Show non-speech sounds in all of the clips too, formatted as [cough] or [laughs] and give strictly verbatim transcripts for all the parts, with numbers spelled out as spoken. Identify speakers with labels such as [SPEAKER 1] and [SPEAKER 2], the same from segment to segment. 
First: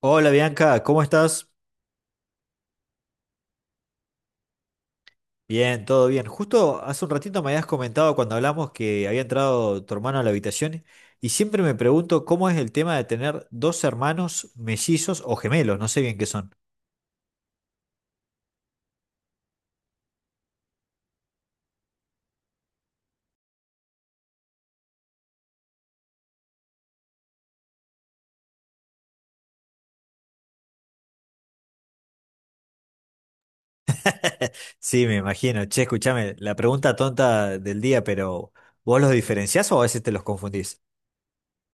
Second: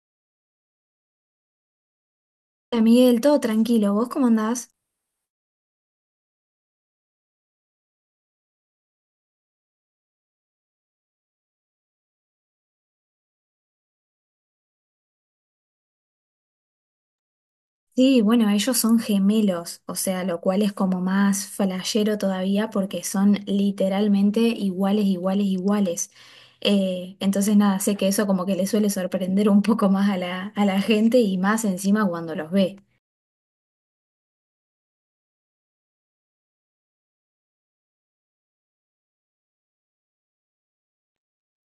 [SPEAKER 1] Hola Bianca, ¿cómo estás?
[SPEAKER 2] Hola Miguel, todo tranquilo, ¿vos cómo andás?
[SPEAKER 1] Bien, todo bien. Justo hace un ratito me habías comentado cuando hablamos que había entrado tu hermano a la habitación y siempre me pregunto cómo es el tema de tener dos hermanos mellizos o gemelos, no sé bien qué son.
[SPEAKER 2] Sí, bueno, ellos son gemelos, o sea, lo cual es como más flashero todavía porque son literalmente iguales, iguales, iguales. Eh, entonces nada, sé que eso como que le suele sorprender un poco más a la, a la gente y más encima cuando los ve.
[SPEAKER 1] [laughs] Sí, me imagino. Che, escúchame, la pregunta tonta del día, pero ¿vos los diferenciás o a veces te los confundís?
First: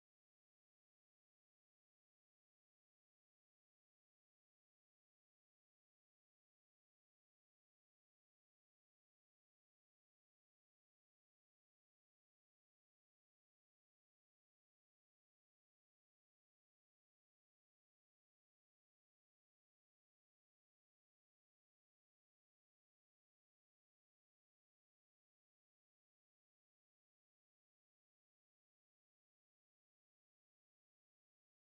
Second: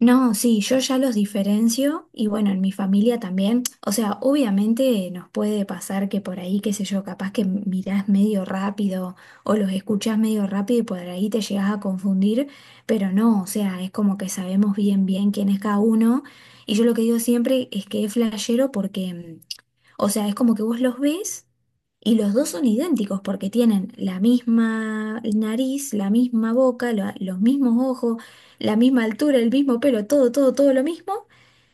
[SPEAKER 2] No, sí, yo ya los diferencio y bueno, en mi familia también. O sea, obviamente nos puede pasar que por ahí, qué sé yo, capaz que mirás medio rápido o los escuchás medio rápido y por ahí te llegás a confundir, pero no, o sea, es como que sabemos bien bien quién es cada uno. Y yo lo que digo siempre es que es flashero porque mm, o sea, es como que vos los ves. Y los dos son idénticos porque tienen la misma nariz, la misma boca, la- los mismos ojos, la misma altura, el mismo pelo, todo, todo, todo lo mismo,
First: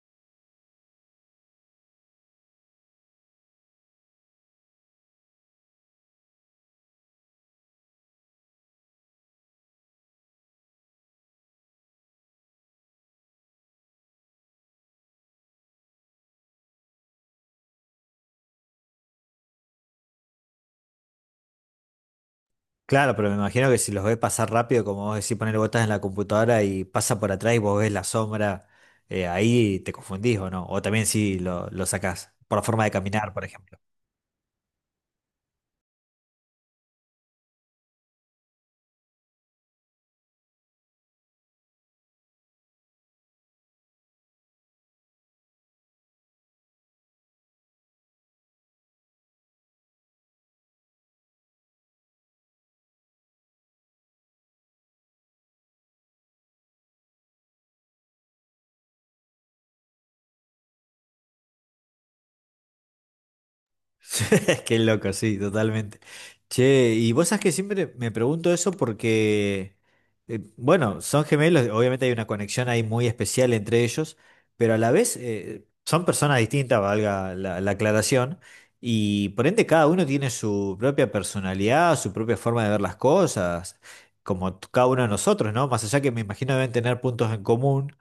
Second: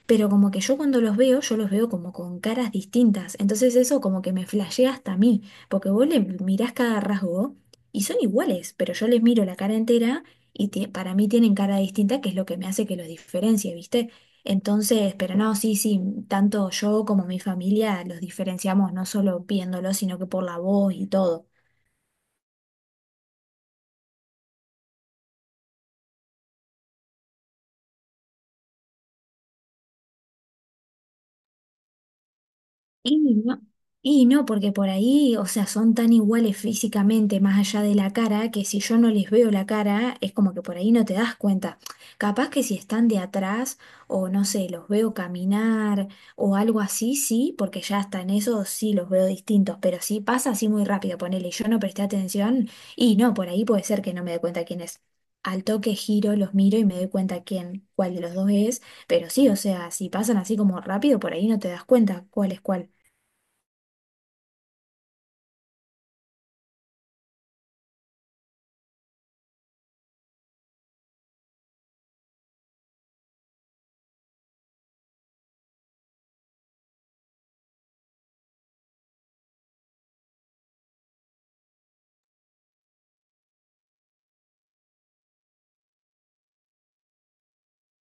[SPEAKER 2] pero como que yo cuando los veo, yo los veo como con caras distintas. Entonces eso como que me flashea hasta a mí, porque vos le mirás cada rasgo y son iguales, pero yo les miro la cara entera y ti- para mí tienen cara distinta, que es lo que me hace que los diferencie, ¿viste? Entonces, pero no, sí, sí, tanto yo como mi familia los diferenciamos no solo viéndolos, sino que por la voz y todo.
[SPEAKER 1] Claro, pero me imagino que si los ves pasar rápido, como vos decís, poner botas en la computadora y pasa por atrás y vos ves la sombra, eh, ahí te confundís o no. O también si lo, lo sacás por la forma de
[SPEAKER 2] Y
[SPEAKER 1] caminar, por
[SPEAKER 2] no,
[SPEAKER 1] ejemplo.
[SPEAKER 2] y no, porque por ahí, o sea, son tan iguales físicamente, más allá de la cara, que si yo no les veo la cara, es como que por ahí no te das cuenta. Capaz que si están de atrás, o no sé, los veo caminar, o algo así, sí, porque ya hasta en eso sí los veo distintos, pero si pasa así muy rápido, ponele, y yo no presté atención, y no, por ahí puede ser que no me dé cuenta quién es. Al toque giro, los miro y me doy cuenta quién, cuál de los dos es, pero sí, o sea, si pasan así como rápido, por ahí no te das cuenta cuál es cuál.
[SPEAKER 1] [laughs] Qué loco, sí, totalmente. Che, y vos sabés que siempre me pregunto eso porque, eh, bueno, son gemelos, obviamente hay una conexión ahí muy especial entre ellos, pero a la vez eh, son personas distintas, valga la, la aclaración, y por ende cada uno tiene su propia personalidad, su propia forma de ver las cosas, como t- cada uno de nosotros, ¿no? Más allá que me imagino deben tener puntos en común.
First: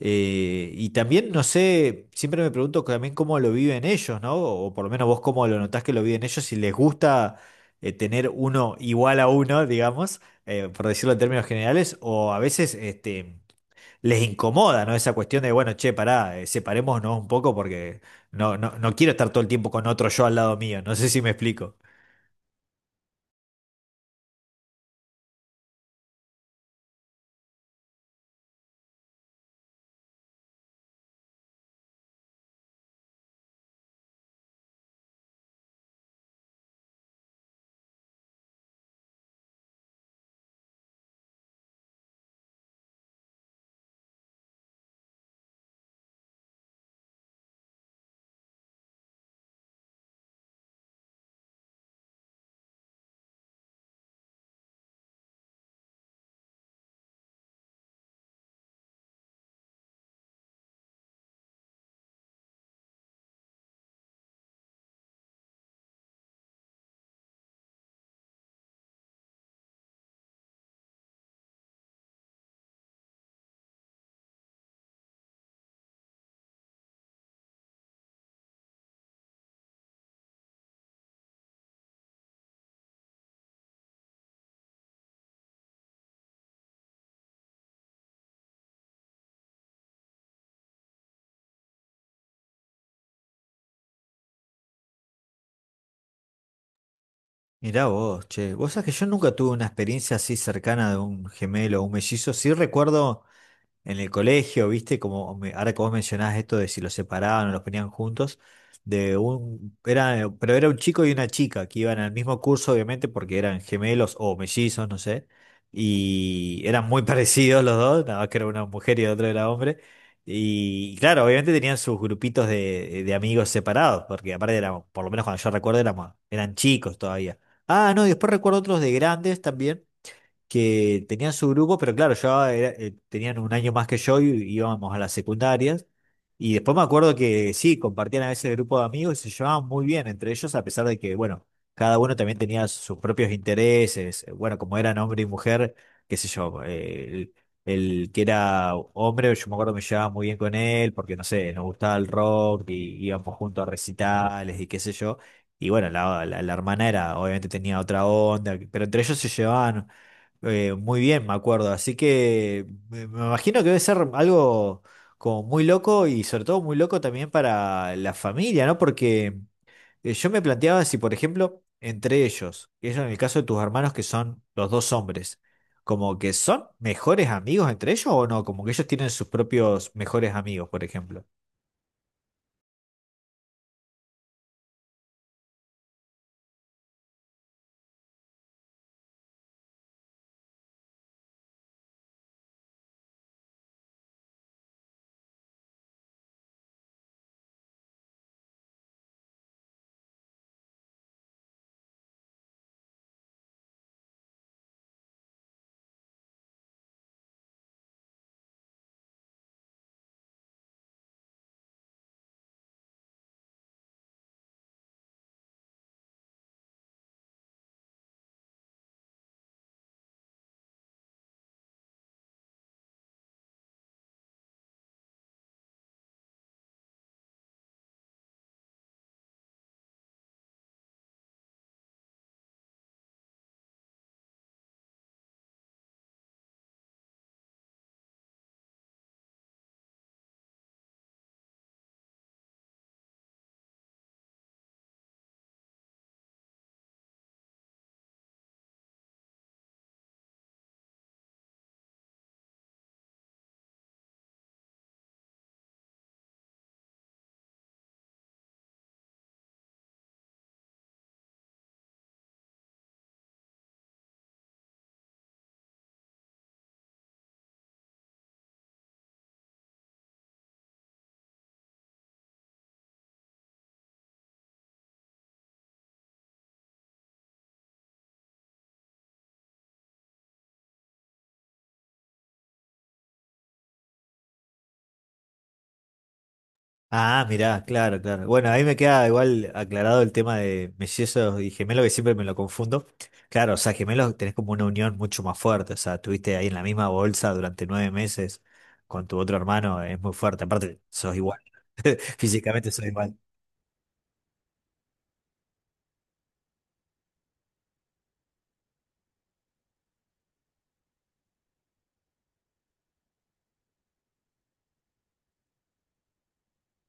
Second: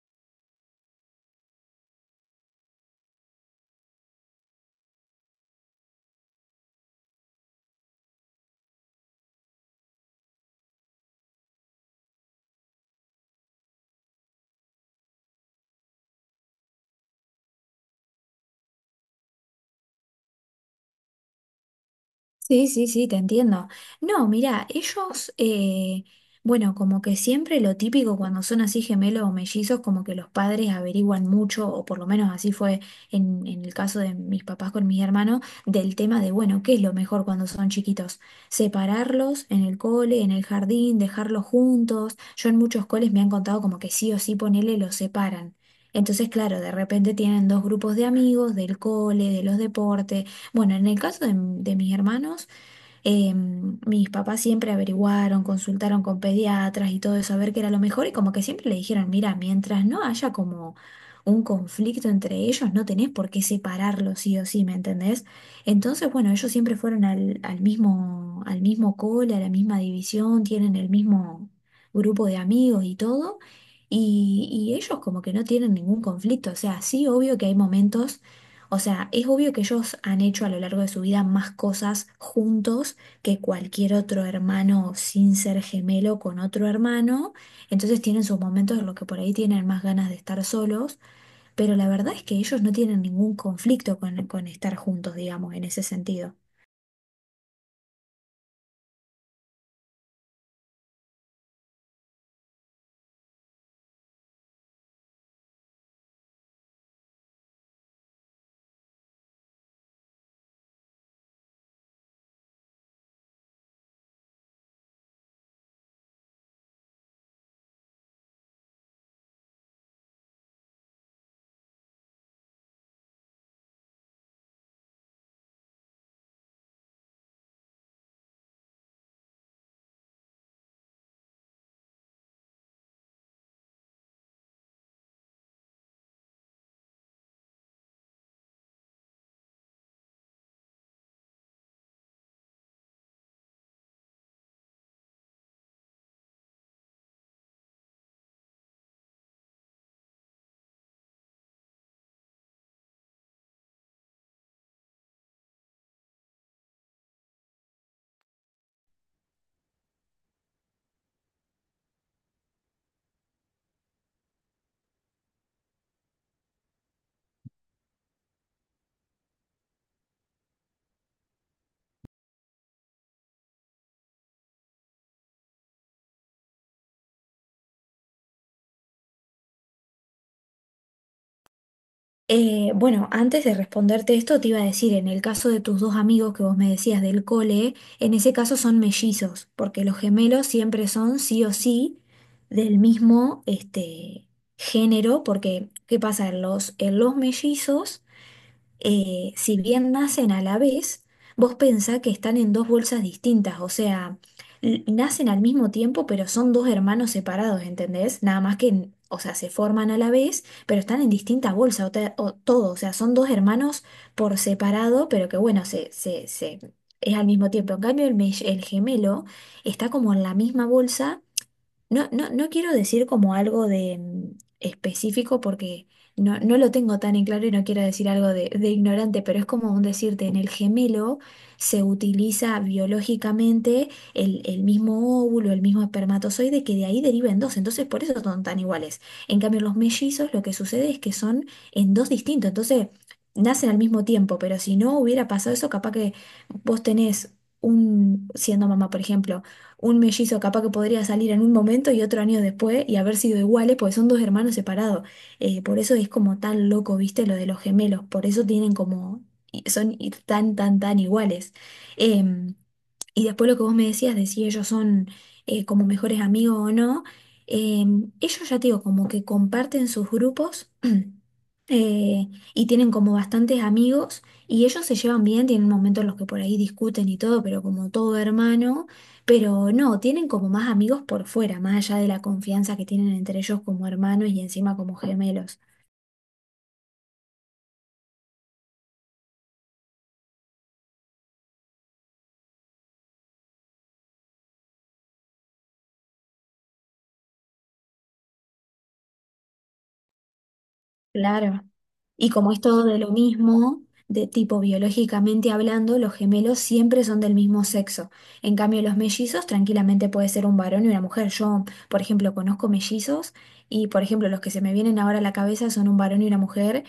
[SPEAKER 1] Eh, y también, no sé, siempre me pregunto también cómo lo viven ellos, ¿no? O por lo menos vos cómo lo notás que lo viven ellos, si les gusta eh, tener uno igual a uno, digamos, eh, por decirlo en términos generales, o a veces este, les incomoda, ¿no? Esa cuestión de, bueno, che, pará, eh, separémonos un poco porque no, no, no quiero estar todo el tiempo con otro yo al lado mío, no sé si me explico.
[SPEAKER 2] Sí, sí, sí, te entiendo. No, mira, ellos, eh, bueno, como que siempre lo típico cuando son así gemelos o mellizos, como que los padres averiguan mucho, o por lo menos así fue en, en el caso de mis papás con mis hermanos, del tema de, bueno, ¿qué es lo mejor cuando son chiquitos? Separarlos en el cole, en el jardín, dejarlos juntos. Yo en muchos coles me han contado como que sí o sí ponele, los separan. Entonces, claro, de repente tienen dos grupos de amigos, del cole, de los deportes. Bueno, en el caso de, de mis hermanos, eh, mis papás siempre averiguaron, consultaron con pediatras y todo eso a ver qué era lo mejor y como que siempre le dijeron, mira, mientras no haya como un conflicto entre ellos, no tenés por qué separarlos sí o sí, ¿me entendés? Entonces, bueno, ellos siempre fueron al, al mismo, al mismo cole, a la misma división, tienen el mismo grupo de amigos y todo. Y, y ellos como que no tienen ningún conflicto, o sea, sí, obvio que hay momentos, o sea, es obvio que ellos han hecho a lo largo de su vida más cosas juntos que cualquier otro hermano sin ser gemelo con otro hermano. Entonces tienen sus momentos en los que por ahí tienen más ganas de estar solos, pero la verdad es que ellos no tienen ningún conflicto con, con estar juntos, digamos, en ese sentido.
[SPEAKER 1] Mirá vos, che, vos sabés que yo nunca tuve una experiencia así cercana de un gemelo o un mellizo. Sí recuerdo en el colegio, ¿viste? Como me- ahora que vos mencionás esto de si los separaban o los ponían juntos, de un, era, pero era un chico y una chica que iban al mismo curso, obviamente, porque eran gemelos o mellizos, no sé, y eran muy [laughs] parecidos los dos, nada más que era una mujer y el otro era hombre. Y claro, obviamente tenían sus grupitos de, de amigos separados, porque aparte éramos, por lo menos cuando yo recuerdo, éramos, eran chicos todavía. Ah, no, y después recuerdo otros de grandes también que tenían su grupo, pero claro, yo era- eh, tenían un año más que yo y íbamos a las secundarias. Y después me acuerdo que sí, compartían a veces el grupo de amigos y se llevaban muy bien entre ellos, a pesar de que, bueno, cada uno también tenía sus propios intereses. Bueno, como eran hombre y mujer, qué sé yo, eh, el, el que era hombre, yo me acuerdo que me llevaba muy bien con él, porque no sé, nos gustaba el rock y íbamos juntos a recitales y qué sé yo. Y bueno, la, la, la hermana era, obviamente tenía otra onda, pero entre ellos se llevaban eh, muy bien, me acuerdo. Así que me me imagino que debe ser algo como muy loco y sobre todo muy loco también para la familia, ¿no? Porque eh, yo me planteaba si, por ejemplo, entre ellos, ellos en el caso de tus hermanos que son los dos hombres, como que son mejores amigos entre ellos o no, como que ellos tienen sus propios mejores amigos, por ejemplo.
[SPEAKER 2] Eh, bueno, antes de responderte esto, te iba a decir, en el caso de tus dos amigos que vos me decías del cole, en ese caso son mellizos, porque los gemelos siempre son sí o sí del mismo este, género, porque ¿qué pasa? En los, en los mellizos, eh, si bien nacen a la vez, vos pensá que están en dos bolsas distintas, o sea, l- nacen al mismo tiempo, pero son dos hermanos separados, ¿entendés? Nada más que, en- o sea, se forman a la vez, pero están en distinta bolsa, o, te- o todo, o sea, son dos hermanos por separado, pero que bueno, se, se, se, es al mismo tiempo. En cambio, el, me- el gemelo está como en la misma bolsa. No, no, no quiero decir como algo de mm, específico porque no, no lo tengo tan en claro y no quiero decir algo de, de ignorante, pero es como un decirte, en el gemelo se utiliza biológicamente el, el mismo óvulo, el mismo espermatozoide, que de ahí deriven dos, entonces por eso son tan iguales. En cambio, los mellizos lo que sucede es que son en dos distintos, entonces nacen al mismo tiempo, pero si no hubiera pasado eso, capaz que vos tenés un, siendo mamá, por ejemplo, un mellizo capaz que podría salir en un momento y otro año después y haber sido iguales, porque son dos hermanos separados. Eh, por eso es como tan loco, ¿viste? Lo de los gemelos, por eso tienen como, y son y tan, tan, tan iguales. Em, y después lo que vos me decías de si ellos son eh, como mejores amigos o no, em, ellos ya te digo, como que comparten sus grupos. [clears throat] eh, y tienen como bastantes amigos y ellos se llevan bien, tienen momentos en los que por ahí discuten y todo, pero como todo hermano, pero no, tienen como más amigos por fuera, más allá de la confianza que tienen entre ellos como hermanos y encima como gemelos.
[SPEAKER 1] Ah, mirá, claro, claro. Bueno, ahí me queda igual aclarado el tema de mellizos y gemelos, que siempre me lo confundo. Claro, o sea, gemelos tenés como una unión mucho más fuerte, o sea, tuviste ahí en la misma bolsa durante nueve meses con tu otro hermano, es muy fuerte, aparte sos igual,
[SPEAKER 2] Claro.
[SPEAKER 1] [laughs]
[SPEAKER 2] Y como es
[SPEAKER 1] físicamente
[SPEAKER 2] todo
[SPEAKER 1] sos
[SPEAKER 2] de lo
[SPEAKER 1] igual.
[SPEAKER 2] mismo, de tipo biológicamente hablando, los gemelos siempre son del mismo sexo. En cambio, los mellizos tranquilamente puede ser un varón y una mujer. Yo, por ejemplo, conozco mellizos y, por ejemplo, los que se me vienen ahora a la cabeza son un varón y una mujer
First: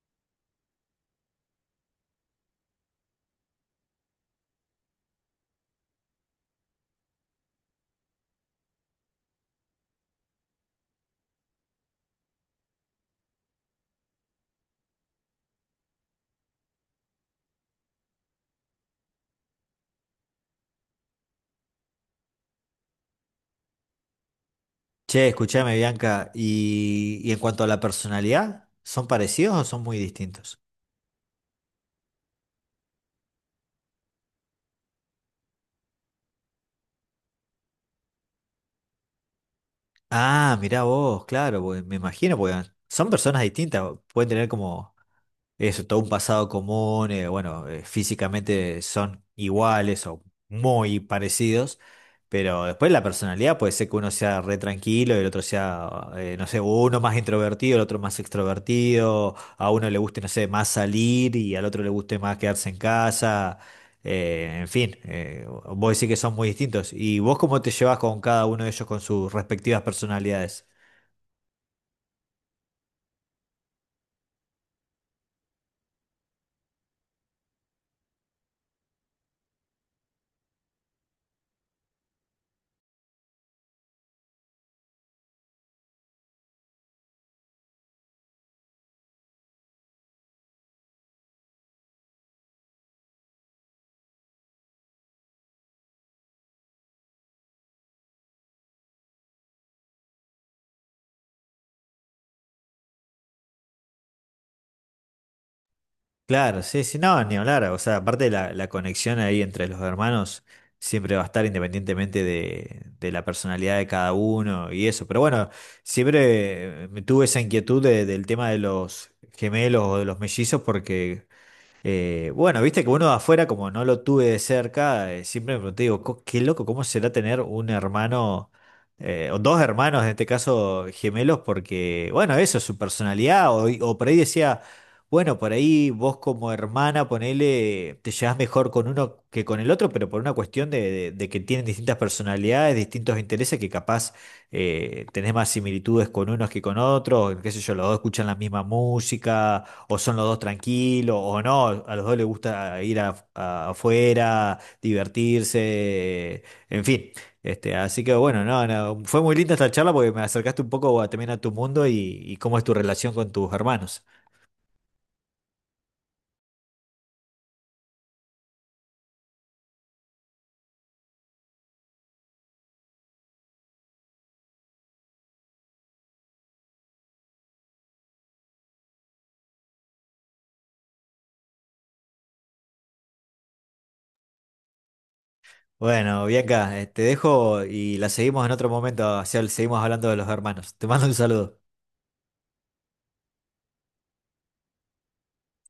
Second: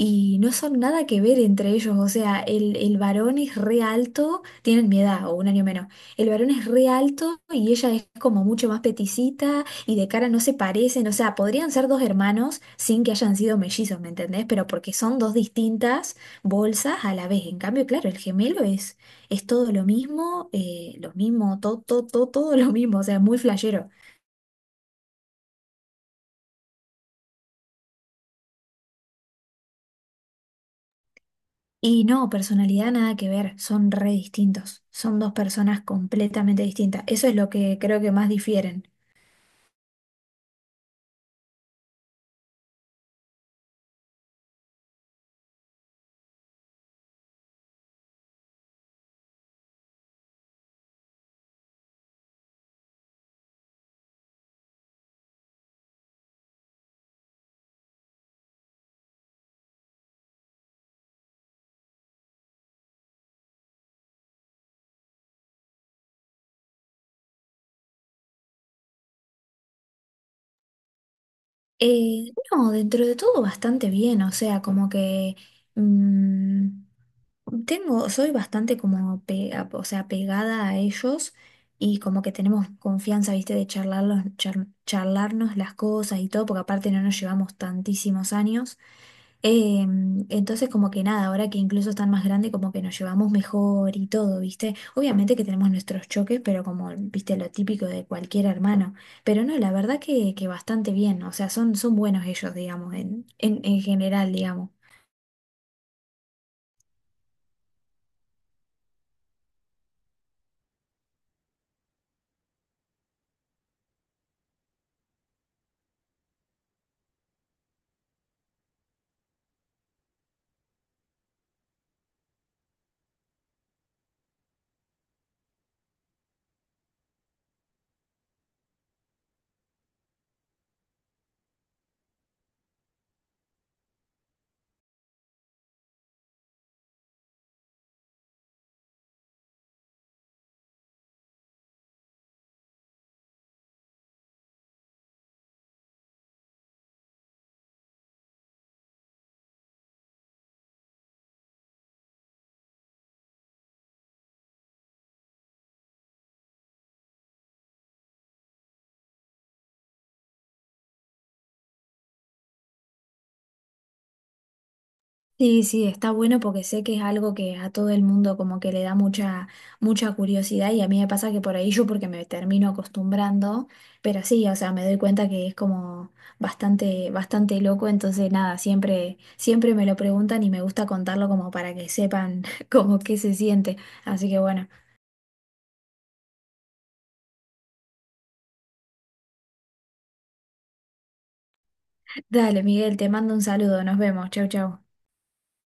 [SPEAKER 2] y no son nada que ver entre ellos. O sea, el, el varón es re alto, tienen mi edad o un año menos. El varón es re alto y ella es como mucho más peticita y de cara no se parecen, o sea, podrían ser dos hermanos sin que hayan sido mellizos, ¿me entendés? Pero porque son dos distintas bolsas a la vez. En cambio, claro, el gemelo es, es todo lo mismo, eh, lo mismo, todo, todo, todo, todo lo mismo, o sea, muy flashero.
[SPEAKER 1] Che, escuchame, Bianca, y, y en cuanto a la personalidad, ¿son parecidos o son muy distintos?
[SPEAKER 2] Y no, personalidad nada que ver, son re distintos, son dos personas completamente distintas. Eso es lo que creo que más difieren.
[SPEAKER 1] Ah, mirá vos, claro, porque me imagino, porque son personas distintas, pueden tener como eso, todo un pasado común, eh, bueno, eh, físicamente son iguales o muy parecidos, pero después la personalidad puede ser que uno sea re tranquilo y el otro sea, eh, no sé, uno más introvertido, el otro más extrovertido, a uno le guste, no sé, más salir y al otro le guste más quedarse en casa. Eh, en fin, eh, vos decís que son muy distintos. ¿Y vos cómo te llevas con cada uno de ellos con sus respectivas personalidades?
[SPEAKER 2] Eh, no, dentro de todo bastante bien, o sea, como que mm, tengo, soy bastante como pega, o sea, pegada a ellos y como que tenemos confianza, viste, de charlarlos, char- charlarnos las cosas y todo, porque aparte no nos llevamos tantísimos años. Eh, entonces como que nada, ahora que incluso están más grandes, como que nos llevamos mejor y todo, ¿viste? Obviamente que tenemos nuestros choques, pero como, viste, lo típico de cualquier hermano. Pero no, la verdad que, que bastante bien, o sea, son, son buenos ellos, digamos, en, en, en general, digamos.
[SPEAKER 1] Claro, sí, sí, no, ni hablar. O sea, aparte la, la conexión ahí entre los hermanos siempre va a estar independientemente de, de la personalidad de cada uno y eso. Pero bueno, siempre eh, me tuve esa inquietud de- del tema de los gemelos o de los mellizos porque Eh, bueno, viste que uno de afuera, como no lo tuve de cerca, eh, siempre me pregunté, digo, co- qué loco, ¿cómo será tener un hermano, eh, o dos hermanos, en este caso gemelos? Porque, bueno, eso, su personalidad, o, o por ahí decía, bueno, por ahí vos como hermana, ponele, te llevas mejor con uno que con el otro, pero por una cuestión de, de- de que tienen distintas personalidades, distintos intereses, que capaz eh, tenés más similitudes con unos que con otros, qué sé yo, los dos escuchan la misma música o son los dos tranquilos, o no, a los dos les gusta ir a- a- afuera, divertirse, en fin. Este, así que bueno, no, no, fue muy linda esta charla porque me acercaste un poco a- también a tu mundo y, y cómo es tu relación con tus hermanos.
[SPEAKER 2] Sí, sí, está bueno porque sé que es algo que a todo el mundo como que le da mucha, mucha curiosidad y a mí me pasa que por ahí yo porque me termino acostumbrando, pero sí, o sea, me doy cuenta que es como bastante, bastante loco, entonces nada, siempre, siempre me lo preguntan y me gusta contarlo como para que sepan [laughs] como qué se siente. Así que bueno,
[SPEAKER 1] Bueno, Bianca, eh, te dejo y la seguimos en otro momento, o sea, seguimos hablando de los hermanos. Te mando un saludo.
[SPEAKER 2] dale, Miguel, te mando un saludo, nos vemos, chau, chau.